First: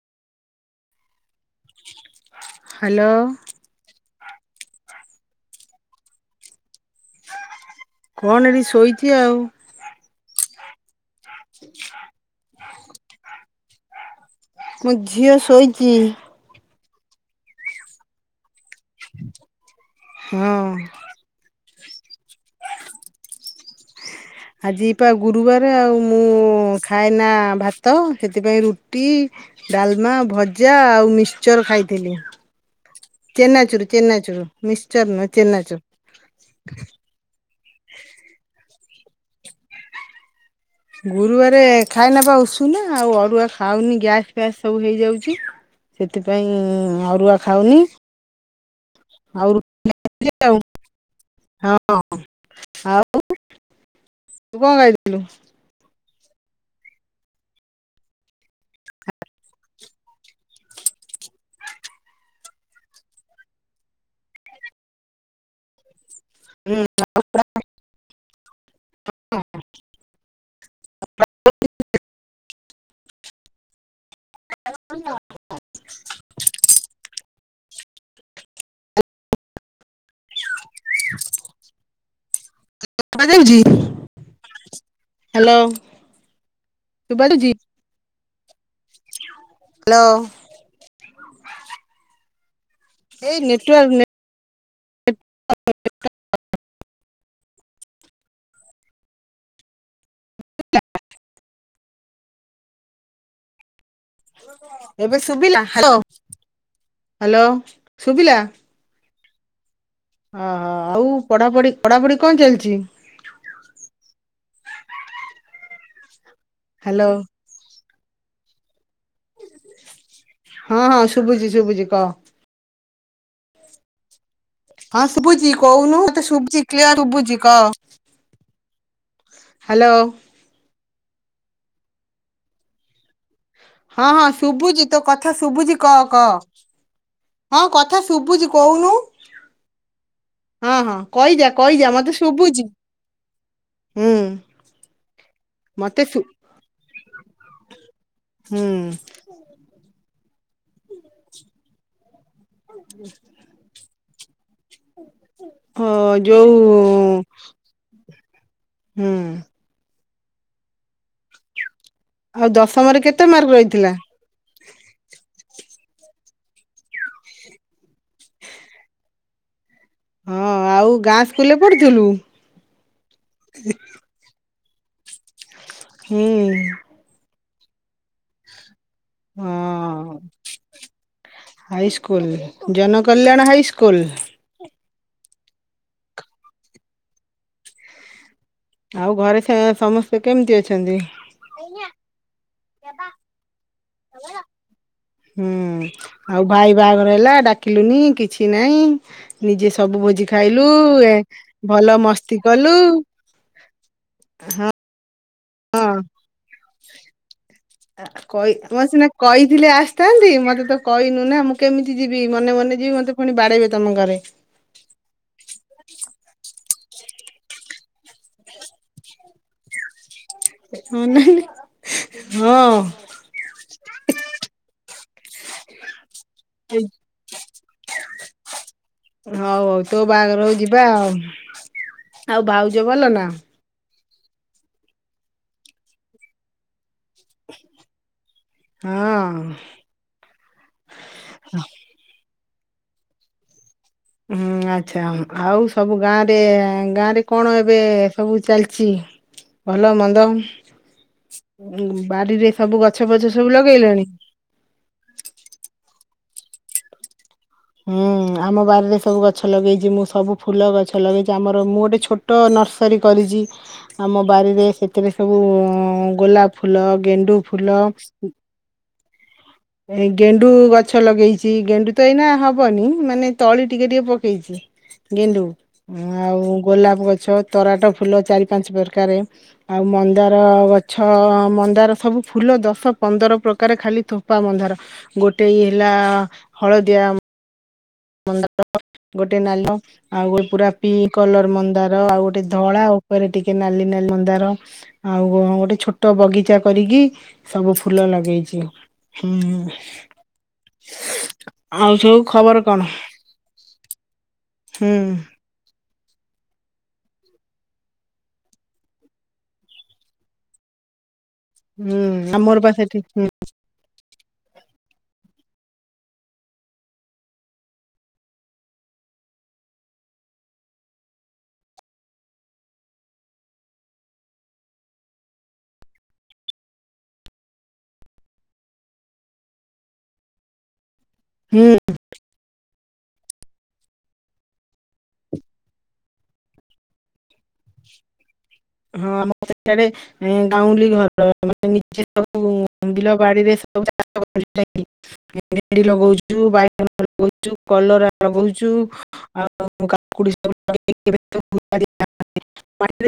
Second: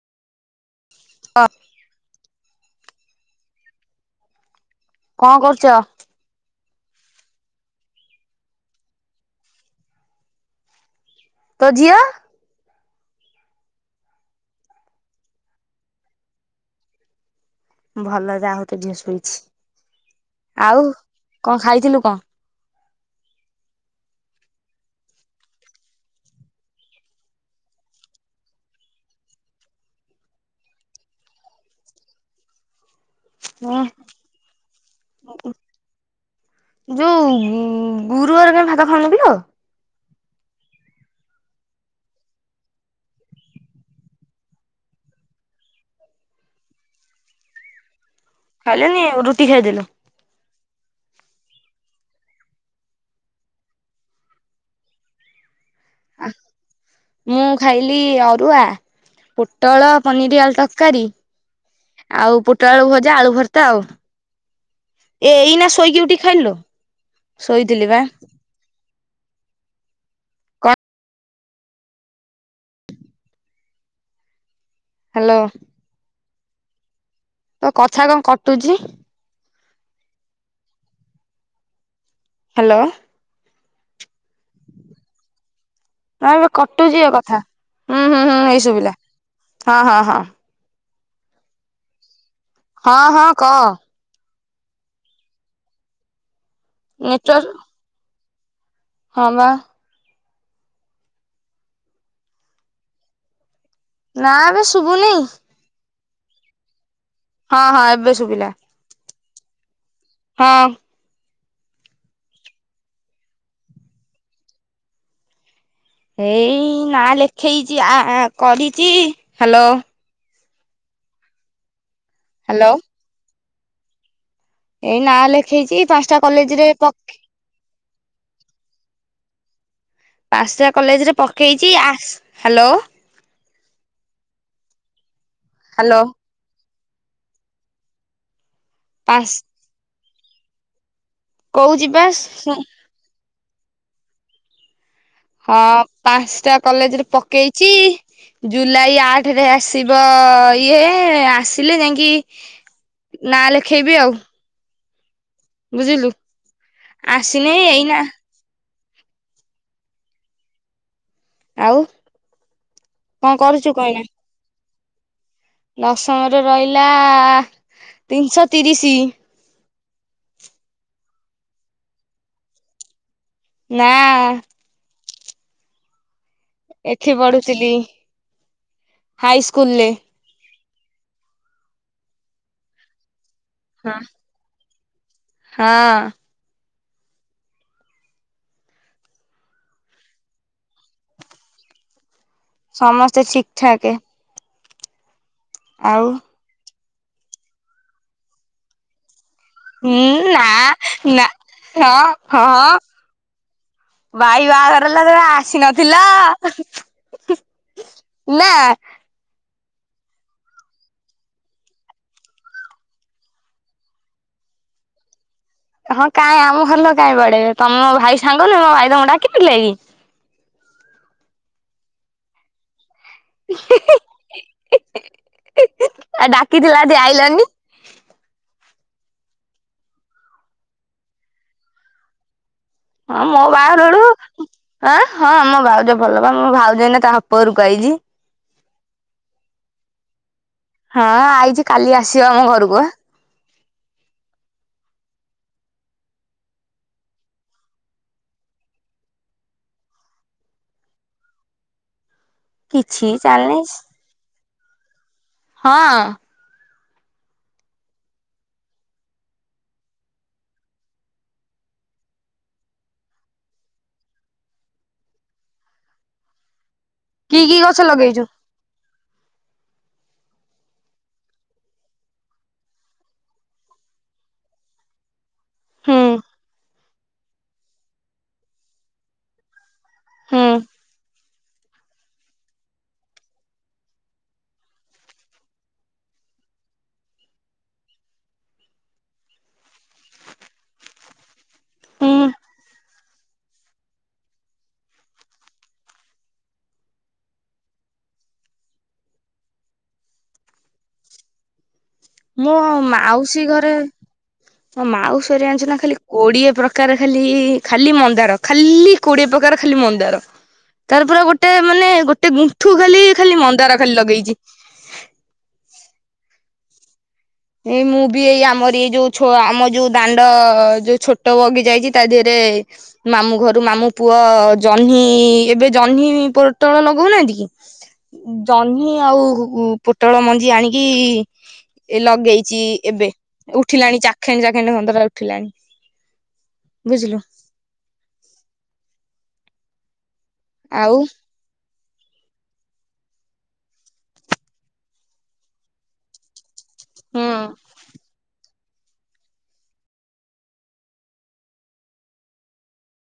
ଅ ହ୍ୟାଲୋ କଣ କରୁଛ? କଣ ଏଠି ଶୋଇଛି ଆଉ। ତୋ ହ ଝିଅ [unintelligible] ମୁଁ ଝିଅ ଶୋଇଛି। ଭଲ ଯା ହଉ ତ ଝିଅ ଶୋଇଛି ହଁ ଆଉ କଣ ଖାଇଥିଲୁ କ? ଆଜି ପା ଗୁରୁବାର ଆଉ ମୁଁ ଖାଏ ନା ଭାତ ସେଥିପାଇଁ ରୁଟି ଡାଲମା ଭଜା ଆଉ ମିକ୍ଚର ଖାଇଥିଲି। [unintelligible] ଚେନାଚୁରୁ ଚେନାଚୁରୁ ମିକ୍ସଚର ନୁହେଁ ଚେନାଚୁରୁ। ଯୁ ଗୁରୁବାର କନ ଭାତ ଖାଉନୁ କିଲୋ? ଗୁରୁବାରେ ଖାଏନା ପା ଉସୁନା ଆଉ ଅରୁୁଆ ଖାଉନି ଗ୍ୟାସ ଫ୍ୟାସ ସବୁ ହେଇଯାଉଛି। ସେଥିପାଇଁ ଅରୁଆ ଖାଉନି। ଖାଇଲନି ରୁଟି ଆଉ ଖାଇଦେଲୁ ଆ ହଁ ଆଉ [unintelligible] ତୁ କଣ ଖାଇଥିଲୁ? ଆ ମୁଁ ଖାଇଲି ଅରୁଆ ପୋଟଳ ପନିର ଆଳୁ ତରକାରୀ ଆଉ ପୋଟଳ ଆଳୁ ଭଜା ଆଳୁ ଭର୍ତା ଆଉ ଏଇନା ଶୋଇକି ଉଠି ଥେଲୁ ଶୋଇଥିଲୁ ଶୋଇଥିଲି ବା। କଣ [unintelligible] ହ [unintelligible] ହ୍ୟାଲୋ। [inaudible] କଥା କଣ କଟୁଛି? ହ୍ୟାଲୋ। କଣ ଚାଲିଛି ହ୍ୟାଲୋ। ନା ଏବେ କଟୁଛି ଏ ଶୁଭା କଥା ଯାଉଛି? ହୁଁ ହୁଁ ହୁଁ ହେଇ ସୁୁଭିଲା ହଁ ହଁ ହ୍ୟାଲୋ। ହଁ। ହଁ ହଁ ଏଇ କହ? ନେଟୱାର୍କ [inaudible] ନେଟୱାର୍କ ହଁ ବା। ନା ଏବେ ଶୁଭୁନି ଏବେ ଶୁଭିଲା? ହ୍ୟାଲୋ। ହ୍ୟାଲୋ ହଁ ହଁ ଏବେ ଶୁଭିଲା। ହଁ ଓହୋ ଆଉ ପଢାପଢି ପଢାପଢି କଣ ଚାଲିଚି? ଏଇ ନା ହ୍ୟାଲୋ ଲେଖେଇଚି ଆ କରିଚି ହ୍ୟାଲୋ। ହଁ ହଁ ଶୁଭୁଚି ଶୁବୁଚି କହ? ହ୍ୟାଲୋ। ଏଇ ହଁ ନାଁ ଶୁଭୁଚି ଲେଖେଇଛି କହୁନୁ ପାଞ୍ଚଟା ମତେ ଶୁଭୁଚି କଲେଜରେ କ୍ଲିୟର ପକ୍ ଶୁଭୁଚି। କ ହ୍ୟାଲୋ। ପାସଟା କଲେଜ୍ ରେ ପକେଇଚି ଆସ୍ ହ୍ୟାଲୋ। ହଁ ହଁ ଶୁଭୁଚି ତୋ କଥା ଶୁଭୁଚି କ ହ୍ୟାଲୋ। କ? ହଁ କଥା ଶୁଭୁଚି କଉନୁ। ପାସ୍ ହଁ ହଁ କଇଜା କୋଉ କଇଜା ଯିବା ମତେ ଶୁଁ ଶୁଭୁଚି ହୁଁ। ହଁ ମତେ ଶୁ ପାଞ୍ଚଟା କଲେଜ୍ ରେ ପକେଇଚି ହୁଁ ଜୁଲାଇ ଆ ଆଠାରେ ଆସିବ ଇଏ ଆସିଲେ ଯାଇକି ନାଁ ଲେଖେଇବି ଆଉ। [inaudible] ଓ ବୁଝିଲୁ ଯୋଉ ଆସିନି ଏଇନା। ହୁଁ। ଆଉ। ଆଉ ଦଶମରେ କେତେ କଣ ମାର୍କ କରୁଛୁ ରହିଥିଲା? ଦଶମ ରେ ରହିଲା ଆ ତିନିଶହ ତିରିଶି। ହଁ ଆଉ ଗାଁ ସ୍କୁଲରେ ପଢୁଥିଲୁ? ନାଁ। ହୁଁ। ଏଠି ପଢୁଥିଲି ହାଇ ସ୍କୁଲଲେ। ହଁ ହାଇସ୍କୁଲ ରେ ଜନ କଲ୍ୟାଣ ହଁ। ହାଇସ୍କୁଲ? ହଁ। ଆଉ ଘରେ ସେ ସମସ୍ତେ କେମିତି ଅଛନ୍ତି। ସମସ୍ତେ ଠିକ୍ ଠାକ୍। ହୁଁ ଆଉ ଭାଇ ବାହାଘର ହେଲା ଡାକିଲୁନି କିଛି ନାଇଁ ନିଜେ ସବୁ ହୁଁ ଭୋଜି ନା ଖାଇଲୁ ଏ ନା ଭଲ ହଁ ମସ୍ତି କଲୁ। ହଁ ଭାଇ ବାହାଘର ହେଲା [inaudible] ଆସି ହଁ ନଥିଲ ହୁ ହୁ। ଆ କଇ ମୁଁ ସିନା କହିଥିଲେ ଆସିଥାନ୍ତି ମତେ ତ କହିନୁ ନା ମୁଁ କେମିତି ଯିବି ମନେ ମନେ ଯିବି ମତେ ପୁଣି ବାଡ଼େଇ ବେ ତମ ଘରେ। ହଁ କାଇଁ ଆମ ଘର ଲୋକ କାହିଁ ବାଡ଼େଇବେ ତମ ଭାଇ ସାଙ୍ଗ ନୁହଁ ମୋ ଭାଇ ତମଙ୍କୁ ଡାକି ଥିଲେକି। ଅନାନି ହଁ। ହୁ ହୁ ହୁ ଆଉ ଡାକିଥିଲା ଯଦି ଆଇଲନି। ହଉ ହଉ ତୋ ବାହାଘର ହୋଉ ଯିବା ଆଉ। ଆଉ ଭାଉଜ ଭଲ ହଁ ନା? ମୋ ବାହାଘର ବେଳକୁ ଆ ହଁ ମ ଭାଉଜ ଭଲ ବା ମ ଭାଉଜ ଏଇନା ତା ବାପ ଘରକୁ ଆଇଛି। ହଁ। ହଁ ଆଇଚି କାଲି ଆସିବ ଆମ ଘରକୁ ବା। ହୁଁ ଆଚ୍ଛା ଆଉ ସବୁ ଗାଁରେ ଗାଁ ରେ କଣ ଏବେ ସବୁ ଚାଲିଚି। ଭଲ ମନ୍ଦ ବାଡ଼ିରେ ସବୁ କିଛି ଗଛ ଫଛ ସବୁ ଚାଲିନି ଲଗେଇଲଣି? ହଁ। ହୁଁ ଆମ ବାରିରେ ସବୁ ଗଛ ଲଗେଇଚି ମୁଁ ସବୁ ଫୁଲ ଗଛ ଲଗେଇଚି ଆମର ମୁଁ ଗୋଟେ ଛୋ ଛୋଟ ନର୍ସରୀ କରିଚି ଆମ ବାରିରେ ସେଥିରେ ସବୁ ଗୋଲାପ ଫୁଲ କି ଗେଣ୍ଡୁ କି ଗଛ ଫୁଲ ଲଗେଇଚୁ? ଏଇ ଗେଣ୍ଡୁ ଗଛ ଲଗେଇଛି ଗେଣ୍ଡୁ ତ ଏଇନା ହବନି ମାନେ ତଳି ଟିକେ ଟିକେ ପକେଇଛି। ଗେଣ୍ଡୁ ହୁଁ ଆଉ ଗୋଲାପ ଗଛ ତରାଟ ଫୁଲ ଚାରି ପାଞ୍ଚ ପ୍ରକାରେ। ଆଉ ମନ୍ଦାର ହୁଁ ଗଛ ମନ୍ଦାର ସବୁ ଫୁଲ ଦଶ ପନ୍ଦର ପ୍ରକାର ଖାଲି ଥୋ ଥୋପା ମନ୍ଧାର ଗୋଟେଇ ହେଲା ହଳଦିଆ ମନ୍ଦାର ଗୋଟେ ନାଲ ଆଉ ଗୋଟେ ପୁରା ପିଙ୍କ କଲର ମନ୍ଦାର ହୁଁ ଆଉ ଗୋଟେ ଧଳା ଆଉ ଉପରେ ଟିକେ ନ। ଲି ନ। ଲି ମନ୍ଦ। ର। ଆଉ ଗୋଟେ ଛୋଟ ବଗିଚା କରିକି ସବୁ ଫୁଲ ଲଗେଇଛି। ହୁଁ ଆଉ ସବୁ? ମୋ ଖବର କଣ? ମାଉସୀ ଘରେ ମୋ ହୁଁ ମାଉସୀରେ ଆଣିଛି ନା ଖାଲି କୋଡିଏ ପ୍ରକାର ଖାଲି ଖାଲି ମନ୍ଦାର ଖାଲି କୋଡିଏ ପ୍ରକାର ଖାଲି ମନ୍ଦାର। ତାର ପୁରାଗୋଟେ ମାନେ ହୁଁ ଗୋଟେ ଆମର ବା ଗୁଣ୍ଠୁ ସେଠି ଖାଲି ହୁଁ ଖାଲି ମନ୍ଦାର ଖାଲି ଲଗେଇଛି। ଏଇ ମୁଁ ବି ଏଇ ଆମରି ଏଇ ଯୋଉ ଆମ ଯୋଉ ଦାଣ୍ଡ ଯୋଉ ଛୋଟ ବଗିଚା ହେଇଛି ତା ଦେହରେ ମାମୁଁ ଘରୁ ମାମୁଁ ପୁଅ ଜହ୍ନି ଏବେ ଜହ୍ନି ପୋଟଳ ଲଗଉନାହାନ୍ତି କି? ଜହ୍ନି ଆଉ ପୁଟଳ ମଞ୍ଜି ଆଣିକି ହୁଁ। ଏ ଲଗେଇଛିି ଏବେ ଉଠିଲାଣି ଚାଖେଣ ଚାଖେଣ୍ଡେ କନ୍ତର ଉଠିଲାଣି। ବୁଝିଲୁ। ହଁ ଆମ ସେଠାରେ ଗାଉଁଲି ଆଉ ଘର ମାନେ ନିଜେ ସବୁ ବିଲବାଡିରେ ସବୁ ଚାଷ [unintelligible] ଭେଣ୍ଡି ଲଗଉଛୁ। ହୁଁ। [unintelligible] କଲରା ଲଗୋଉଛୁ। ଚୁ ଆଉ [unintelligible]